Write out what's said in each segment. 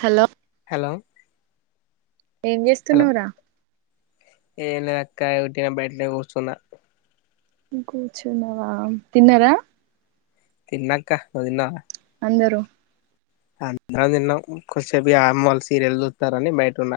Hello hello ఏం hello చేస్తున్నావురా. ఏం లే అక్క ఒట్టిగానే బయటనే కూర్చున్నా. కూర్చున్నావా తిన్నారా తిన్న అక్క నువ్వు తిన్నావా అందరూ అందరం తిన్నాం కొసేపూ అమ్మోల్ సీరియల్ చూస్తారని బయటన్న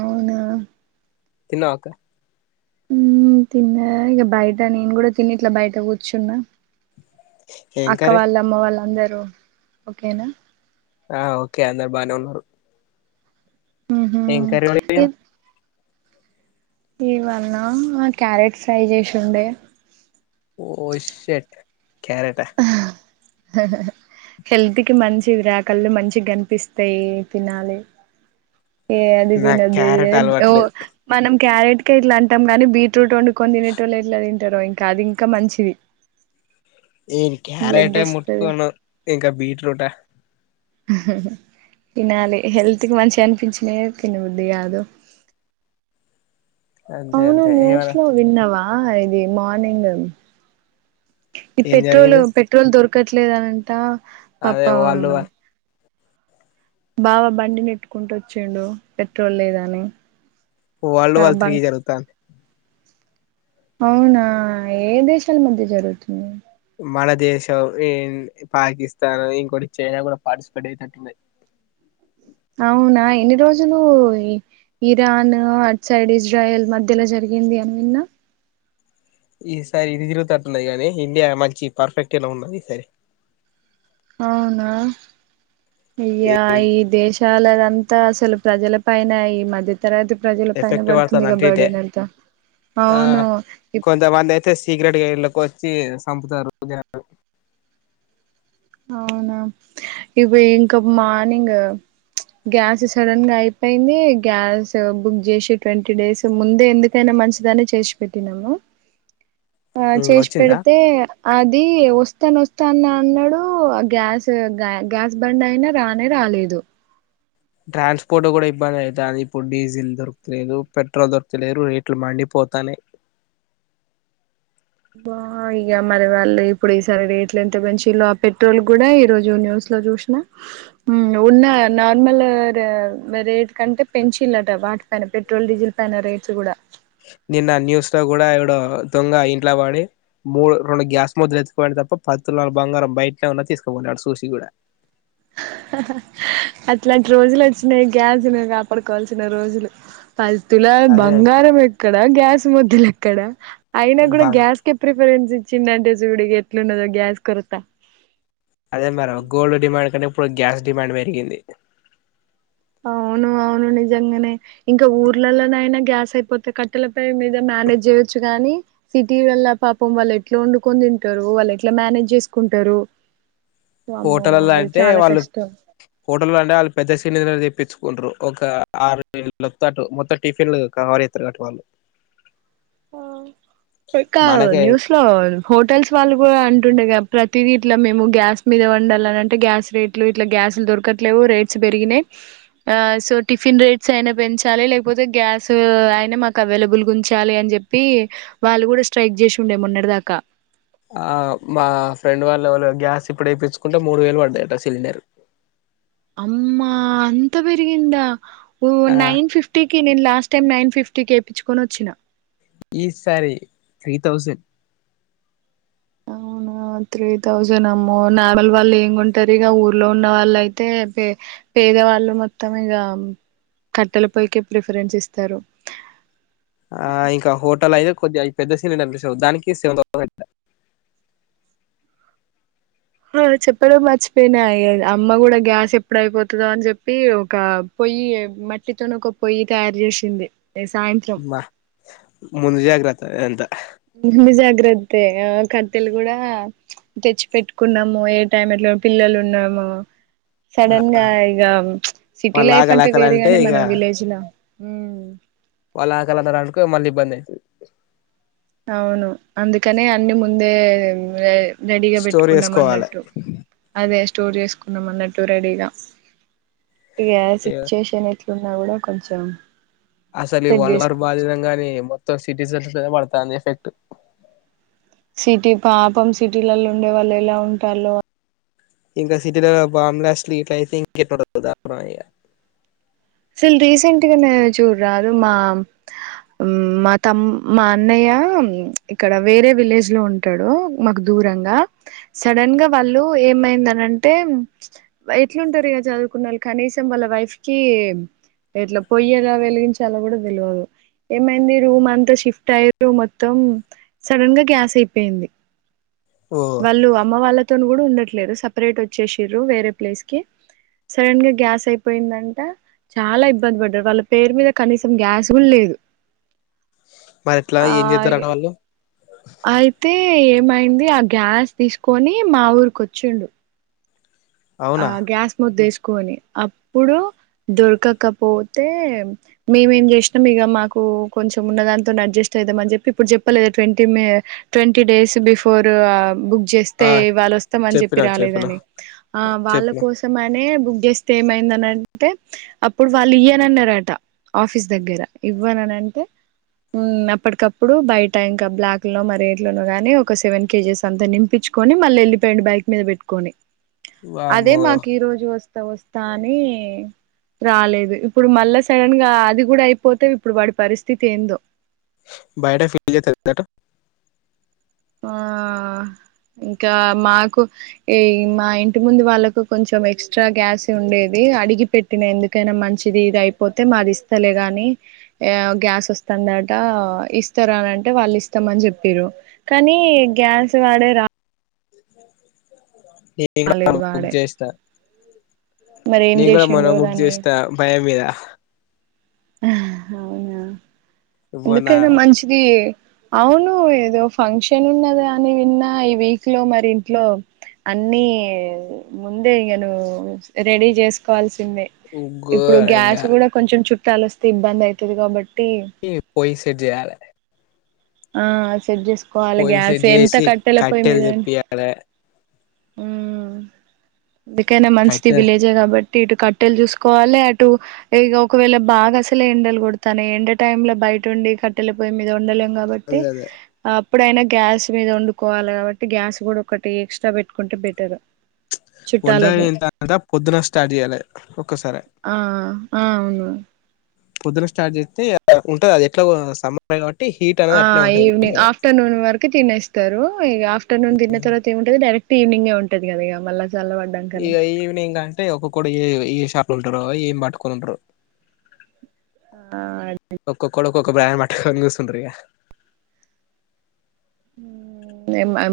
అవునా తిన్నావా అక్క తిన్నా ఇక బయట నేను కూడా తిని ఇట్లా బయట కూర్చున్నా ఏం అక్క కర్రీ వాళ్ళు అమ్మ వాళ్ళ అందరు ఓకేనా ఆ ఓకే అందరు బాగానే ఉన్నారు ఊహూ ఏంకా రవడిపోనా [inaudible] ఇవన్న ఆ క్యారెట్ ఫ్రై చేసిండే సెట్ క్యారెట్ హెల్త్కిి మంచి విరాకళ్లు మంచి కనిపిస్తాయి తినాలి ఏ అదిదిీన్ నాకు అద క్యారెట్ అలవట్లేదు మనం క్యారెట్ క ఇట్లా అంటాం గానీ బీట్రూట్ వండుకొని తినట వల్ల ఇట్లా తింటారు ఇంకా అది ఇంకా మంచిది ఏ క్యారెట్ బ్లడ్ వస్తది ముట్కును ఇంకా బీట్్రూట్ా తినాలి హెల్త్ కి మంచిగా అనిపించినా తనుద్ది కాదు అంతే అంతే ఇవళ ఆ ఇది మార్నింగ్ ఈ ఏం పెట్రోల్ జరిగింది పెట్రోల్ దొర్కు అక్కట్లేదునంట అదే వాళ్ళు బాబ బండినిెట్టుకుంటూ వచ్చాండు పెట్రోల్ లేదా అని వాళ్ల్డ్ వార్ త్రీ జరుగుతా అవునా ఏ దేశాల మధ్య జరుగుతుంది మన దేశం పాకిస్తాన్ ఇంకోటి చైనా కూడా పార్టిసిపేట్ చేసేతట్టున్నాది అవునా ఎన్ని రోజులు ఇరాన్ అట్ సైడ్ ఇజ్రాయల్ మధ్యలా జరిగింది అని విన్నా ఈసారి ఇటు తిరుగుతట్ ఉన్నది కానీ ఇండియా మంచి పర్ఫెక్ట్లా ఉన్నది ఈ సారి అవునా అయ్యా ఈ దేశ చాలా అంతా అసలు ప్రజల పైన ఈ మధ్య తరగతి ప్రజల పైన ఎఫెక్టివ్ పడుతుందిగా వడుతుందింటే బర్డెన్ అంతా ఆ అవును ఇప్ కొంతమంది అయితే సీక్రెట్గా ఇన్లకి వచ్చి చంపుతారు అవునా ఇవి ఇంక మార్నింగ్ గ్యాస్ సడన్ గా అయిపోయింది గ్యాస్ బుక్ చేసి ట్వంటీ డేస్ ముందే ఎందుకైనా మంచిదని చేసి పెట్టినాము ఆ చేసి వచ్చిందా పెడితే అది వస్తాను వస్తాన అన్నాడు గ్యాస్ గ్యాస్ బండ్ అయినా రానే రాలేదు ట్రాన్స్పోర్ట్ కూడా ఇబ్బంది అవుతుంది ఇప్పుడు డీజిల్ దొరక్తలేదు పెట్రోల్ దొరక్తలేదు రేట్లు మండిపోతానయి బా ఇక మరి వాళ్ళు ఇప్పుడు ఈసారి రేట్లు ఎంత పెంచిల్లో ఆ పెట్రోల్ కూడా ఈరోజు న్యూస్ లో చూసిన ఉన్న నార్మల్ రేట్ కంటే పెంచిల్లట వాటి పైన పెట్రోల్ డీజిల్ పైన రేట్స్ కూడా నిన్న న్యూస్ లో కూడా ఏవడో దొంగ ఇంట్లో బడి మూడు రెండు గ్యాస్ మొద్దులు ఎత్తుకుపోయిండు పది తులల బంగారం బయటనే ఉన్న తీసుకు పోల ఆడు చూసి కూడా అట్లాంటి రోజులు వచ్చినాయి గ్యాస్ని కాపాడుకోవాల్సిన రోజులు పది తులల అదే బంగారం పే ఎక్కడ గ్యాస్ మొద్దులు ఎక్కడ అయినా కూడా బా గ్యాస్ కె ప్రిఫరెన్స్ చిన్నంటే చూడు ఎట్లున్నదో గ్యాస్ కొరతా అదే మరో గోల్డ్ డిమాండ్ ఇప్పుడు గ్యాస్ డిమాండ్ పెరిగింది అవును అవును నిజంగానే ఇంకా ఊర్లలోనయినా గ్యాస్ అయిపోతే కట్టెల పోయి మీద మ్యానేజ్ చేయొచ్చు గాని సిటీ లల్ల పాపం వాళ్ళు ఎట్లా వండుకొని తింటారు వాళ్ళు ఎట్లా మ్యానేజ్ చేసుకుంటారు వామ్మో హోటలల్లో అది అయితే చాలా వాళ్ళు కష్టం హోటల్ల్ అంటే వాళ్ళు పెద్ద సిలిండర్ తెప్పి కుంట్టరు ఒక ఆరు నేల్లు తటు మొత్తం టిఫిన్లు కవర్ చేతారు కాబట్టి వాళ్ళు ఆ ఇంకా మనకే న్యూస్ లో హోటల్స్ వాళ్ళు కూడా అంటుండేగా ప్రతిది ఇట్లా మేము గ్యాస్ మీద వండాలని అంటే గ్యాస్ రేట్లు ఇట్లా గ్యాస్లు దొరకట్లేవు రేట్స్ పెరిగినాయి ఆ సో టిఫిన్ రేట్స్ అయినా పెంచాలి లేకపోతే గ్యాస్ అయినా మాకు అవైలబుల్గా ఉంచాలి అని చె చెప్పి వాళ్ళు కూడా స్ట్రైక్ చేసి ఉండే మొన్నటి దాకా ఆ మా ఫ్రెండ్ వాళ్ళ వాళ్ళ గ్యాస్ ఇప్పుడు వేపించుకుంటే మూడు వేలు పడ్డాయట సిలిండర్ అమ్మా అంత పెరిగిందా ఓ ఆ నైన్ ఫిఫ్టీకి నేను లాస్ట్ టైం నైన్ ఫిఫ్టీకె ఎపించుకొని వచ్చిన ఈ సారి త్రీ థౌసండ్ అవునా త్రీ థౌసండ్ అమ్మో నార్మల్ వాళ్ళు ఏం కొంటారు ఇగ ఊర్లో ఉన్న వాళ్ళు అయితే పె పేదవాళ్ళు మొత్తం ఇగ కట్టెల పోయి కె ప్రిఫరెన్స్ ఇస్తారు ఆ ఇంకా హోటల్ అయితే కొద్దిగా ఇది పెద్ద సిలిండర్ దానికి సెవెన్ థౌసండ్ ఆ చెప్పడం మర్చిపోయినా ఇగ అమ్మ కూడా గ్యాస్ ఎప్పుడైపోతదో అని చెప్పి ఒక పొయ్యి మట్టితోనే ఒక పొయ్యి తయారు చేసింది ఏ సాయంత్రం బా ముందు జాగ్ర త్త అదంతా ముందు జాగ్రత్త ఆ కట్టెలు కూడా తెచ్చి పెట్టుకున్నాము ఏ టైం ఎట్ల పిల్లలు ఉన్నాము సడన్ గా ఇగ ప్చ్ సిటీ వాళ్ళు లైఫ్ ఆకలి అంటే ఆకలి వేరే గాని మనం విలేజ్ లా ఉమ్ వాళ్ళ ఆకలి అన్నారనుకో మళ్ళీ ఇబ్బందయితది అవును అందుకనే అన్ని ముందే రె రెడీగా స్టోర్ పెట్టుకున్నాం చేసుకోవాలి అన్నట్టు అదే స్టోర్ చేసుకున్నాం అన్నట్టు రెడీగా ఇగ సిచ్చువేషన్ ఎట్లు ఉన్నా కూడా కొంచెం అసలు ఈ సెట్ వరల్డ్ వార్ చేసుకోవచ్చు బాధిదంగా గానే ఈ మొత్తం సిటిజన్ [inaudible] పడతాంది ఎఫెక్ట్ సిటీ పాపం సిటీలలో ఉండే వాళ్ళు ఎలా ఉంటాలో ఇంకా సిటీలో బాంబ్ బ్లాస్ట్లు గిట్లా అయితే ఇంకా ఎట్ల ఉంటాదో దారుణం ఇగ అసలు రీసెంట్గా నే చూడ రాదు మా మా తమ్ మా అన్నయ్య ఇక్కడ వేరే విలేజ్ లో ఉంటాడు మాకు దూరంగా సడన్ గా వాళ్ళు ఏమైందనంటే ఎట్లుంటారు ఇక చదువుకున్న వాళ్ళు కనీసం వాళ్ళ వైఫ్ కి ఎట్లా పొయ్యి ఎలా వెలిగించాలో కూడా తెలవదు ఏమైంది రూమ్ అంతా షిఫ్ట్ అయ్యారు మొత్తం సడన్ గా గ్యాస్ అయిపోయింది ఓ వాళ్ళు అమ్మ వాళ్ళ తోని కూడా ఉండట్లేదు సపరేట్ వచ్చేసిర్రు వేరే ప్లేస్ కి సడన్ గా గ్యాస్ అయిపోయిందంట చాలా ఇబ్బంది పడ్డారు వాళ్ళ పేరు మీద కనీసం గ్యాస్ కూడా లేదు మరి ఎట్లా ఆ ఏం చేద్దరు ఆడవాళ్ళు అయితే ఏమైంది ఆ గ్యాస్ తీసుకొని మా ఊరిక వచ్చిండు ఆ అవునా గ్యాస్ ముద్ద కుని అప్పుడు దొరకకపోతే మేమేం చేసినాం ఇక మాకు కొంచెం ఉన్న దాంతోనీ అడ్జస్ట్ అయిదాం అని చెప్పి ఇప్పుడు చెప్పలేదు ట్వీ ట్వంటీ డేస్ బిఫోర్ బుక్ ఆ చేస్తే వాళ్ళు వస్తామని చెప్పి చెప్పినా చెప్పినా రాలేదని ఆ వాళ్ళ చెప్పినా కోసం అ బుక్ చేస్తే ఏమైందనంటే అప్పుడు వాళ్ళు ఇయ్యనన్నారట ఆఫీస్ దగ్గర ఇవ్వనన అంటే అప్పటికప్పుడు బయట ఇంకా బ్లాక్ లో మరి ఎట్లనో కానీ ఒక సెవెన్ కేజెస్ అంతా నింపించుకొని మళ్ళీ వెళ్ళిపోయిండు బైక్ మీద పెట్టుకొని అదే వామ్మో మాకు ఈ రోజు వస్త వస్తా అని రాలేదు ఇప్పుడు మళ్ళా సడన్ గా అది కూడా అయిపోతే ఇప్పుడు వాడి పరిస్థితి ఏందో బయిట [unintelligible] ఆ ఇంకా మాకు ఈ మా ఇంటి ముందు వాళ్ళకు కొంచెం ఎక్స్ట్రా గ్యాస్ ఉండేది అడిగి పెట్టిన ఎందుకైనా మంచిది ఇది అయిపోతే మాది ఇస్తలే గాని గ్యాస్ వస్తుందట ఇస్తారా అనింటే వాళ్ళు ఇస్తామని చెప్పిరు కానీ గ్యాస్ వాడే రా నేను కూడా రాలేదు బుక్ వాడే చేసినా మరి ఏం నేను కూడా మొన్న చేసిండో ముక్ దాన్ని చేస్తా భయం మీద అవునా మొన్న ఎందుకైనా మంచిది అవును ఏదో ఫంక్షన్ ఉన్నదాని విన్నా ఈ వీక్ లో మరి ఇంట్లో అన్ని ముందే ఇకను రెడీ జేసుకోవాల్సి ఇప్పుడు గ్యాస్ ఘోరంగా గూడా కొంచెం లొస్తే ఇబ్బందయితుంది కాబ ఈ పోయి సెట్ జెయ్యాలె ఆ సెట్ జె కోళ గ్యాస్ సెట్ ఎంత చేసి కట్టెలపోయి కట్టెలు మీద తెప్పియాలె ఉ కైనా మంచిది కట్టె విలేజా ఇ ఇటు కట్టెలు జూసుకోవాలి అటు ఇక ఒకవేళ బాగా అసలే ఎండలు కొడా ఎండ టైమ్ లో బయట ఉండి కట్టెలు పోయయి మీద వండలు తే అదే అదే ఆ ఎప్పుడైనా గ్యాస్ మీద వండుకోవాలి గాబట్టి గ్యాస్ కూడా ఒకటి ఎక్స్ట్రా పెట్టుకుంటే బెటర్ చుట్టాలకు వంటంతంత పొద్దున స్టార్ట్ జెయ్యాలె ఒక్కసారి ఆ ఆ అవును పొద్దున స్టార్ట్ జేస్తే ఇగ ఉంటది అది ఎట్లా సమయం కాట్టి ఆ ఈవనింగ్ ఆఫ్టర్నూన్ వరకు తినేస్తారు ఇగ ఆఫ్టర్నూ తన్న తర్వా ఏమింటది డైరక్ట్ ఈవినింగ్ ఉంటది గదా ఇగ మళ్ళా చల్లబడ్డాకనే ఇగ ఈవనింగ్ అంటే ఒక్కొక్కడు ఏ ఏ షాప్ లో ఉంటరో ఏం పట్టుకొని ఉంటారో ఆ ఒక్క కొ ఒక బ్రాన్ బట్టుకొని కూసుంటరిగా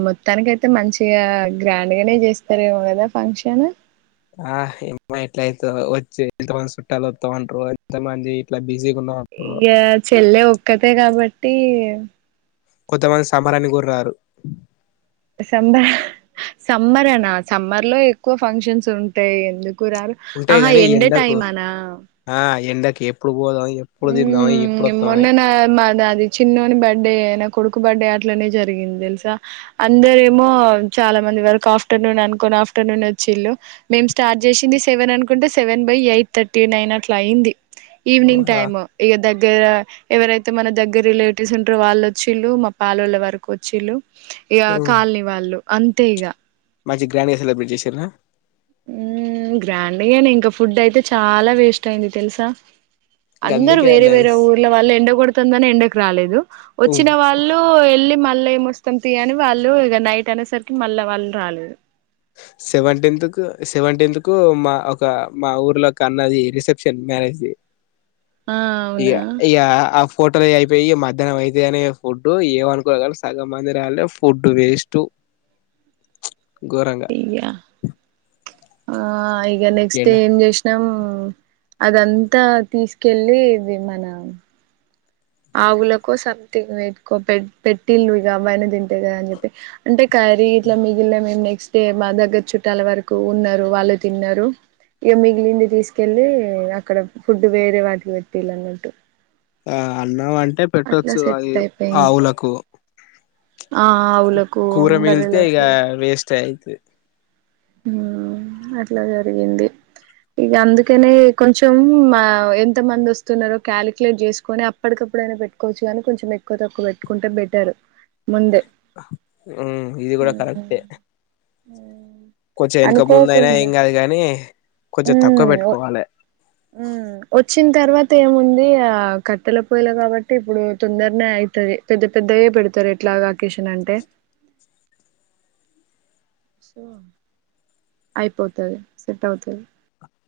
మొత్తానికయితే మంచిగా గ్రాండ్గానే జేస్తారేమో గదా ఫంక్షన్ ఆ ఏమ్మా ఎట్లయితే వచ్చి ఎంతమంది చుట్టాలు వస్తామంటారు ఎంతమంది ఇట్లా బిజీగా ఉన్నాం అంటారో ఇంగ చెల్లె ఒక్కతే కాబ ట్టి కొంతమంది సంబరాన్ని గురారు సమ్బర్ సమ్మరనా సమ్మర్ లో ఎక్కువ ఫంక్షన్స్ ఉంటాయి ఎందుకు కు రారు ఉంటాయి ఆహా గాని ఎండ టైమనా కెప్పు ఉ మొన్న నా మా అది చిన్నోని బర్త్డే నా కొడుకు బర్త్డే అట్లనే జరిగింది తెలుసా అందర ఏమో చాలా మంది వరకు ఆఫ్టర్నూన్ అనుకోని ఆఫ్టర్నూన్ వచ్చిళ్ళు మేం స్టార్ట్ చేసింది సెవెన్ అనుకుంటే seven by eight thirty nine అట్లా అయింది ఈవినింగ్ టైమ్ ఏ ఏద్దగ దగ్గర ఎవరైతే మన దగ్గర రిలేటివ్స్ ఉంటారో వాళ్ళు వచ్చిళ్ళు మా పాలొల వరకు వచ్చేళ్ళు ఇగ కాలని వాళ్ళు అంతేగా మంచిగా గ్రాండ్గా సెలబ్రేట్ చేశార గ్రాండ్గాని ఇంకా ఫుడ్ అయితే చాలా వేస్ట్ అయింది తెలుసా అందరు గందుకే వేరే వేరే నైస్ ఊర్ల వాళ్ ఎండ కొడత ంద ఎం రాలేదు వచ్చిన వాళ్ళు వెళ్ళి మళ్ ఏం వస్తాం తి అని వాళ్ళు ఇక నైట్ అనేసరికి మళ్ళా వాళ్ళు రాలేదు సెవెంటీన్త్ కు సెవెంటీన్త్ కు మా ఒక మా ఊర్లోకి అన్నది రిసెప్షన్ మ్యారేజ్ ది ఆ అవునా యా ఈ యా మ అయిపోయి మధ్యాహ్నం అయితేనే ఫుడ్డు ఏమనుకో క సగం మంది రళ్లే ఫుడ్ వేస్ట్ ఘోరంగా యా ఆ ఇక నెక్స్ట్ డే ఎండ ఏం చేసినాం అదంతా తీసుకెళ్ళి మన ఆవుకో సంథింగ్ ఎట్టుకో పెట్టి పెట్టిళ్ళు ఇక అవ్వయినా తింటేయ్ కదా అని చెప్పి అంటే కరీ ఇట్లా మిగిలిన మేము నెక్ హే మా దగ్గర చుట్టాల్ వరకు ఉన్నారు వాళ్ళు తిన్నారు ఇక మిగిలింది తీసుకెళ్ళి అక్కడ ఫుడ్ వేరే వాటికి పెట్టీలు అన్నట్టు ఆ అన్నం అంటే అట్లా పెట్టొచ్చు అవి సెట్ అయిపోయింది ఆవులకు ఆ ఆవులకు బరలకు ది ఆ అట్లా జరిగింది ఇక అందుకనే కొంచెం ఆ ఎంత మంది వస్తున్నారో క్యాలిక్యులేట్ చేసుకొని అప్పటికప్పుడైనా పెట్టుకోవచ్చు కానీ కొంచెం ఎక్కువ తక్కువ పెట్టుకుంటే బెటర్ ముందే ఉ ఇది కూడా కరక్టే కొంచెం వెనక ముందు అయినా అనుకోకుండా ఏం కాదు గాని కొంచెం తక్కువ ఉమ్ పెట్టుకోవాలే ఉమ్ వచ్చిన తర్వాత ఏముంది ఆ కట్టెల పోయలా కాబట్టి ఇప్పుడు తొందరనే అయితది పెద్ద పెద్దయి పెడతారు ఎట్లాగా ఆకేషన్ అంటే సో అయిపోతది సెట్ అవుతది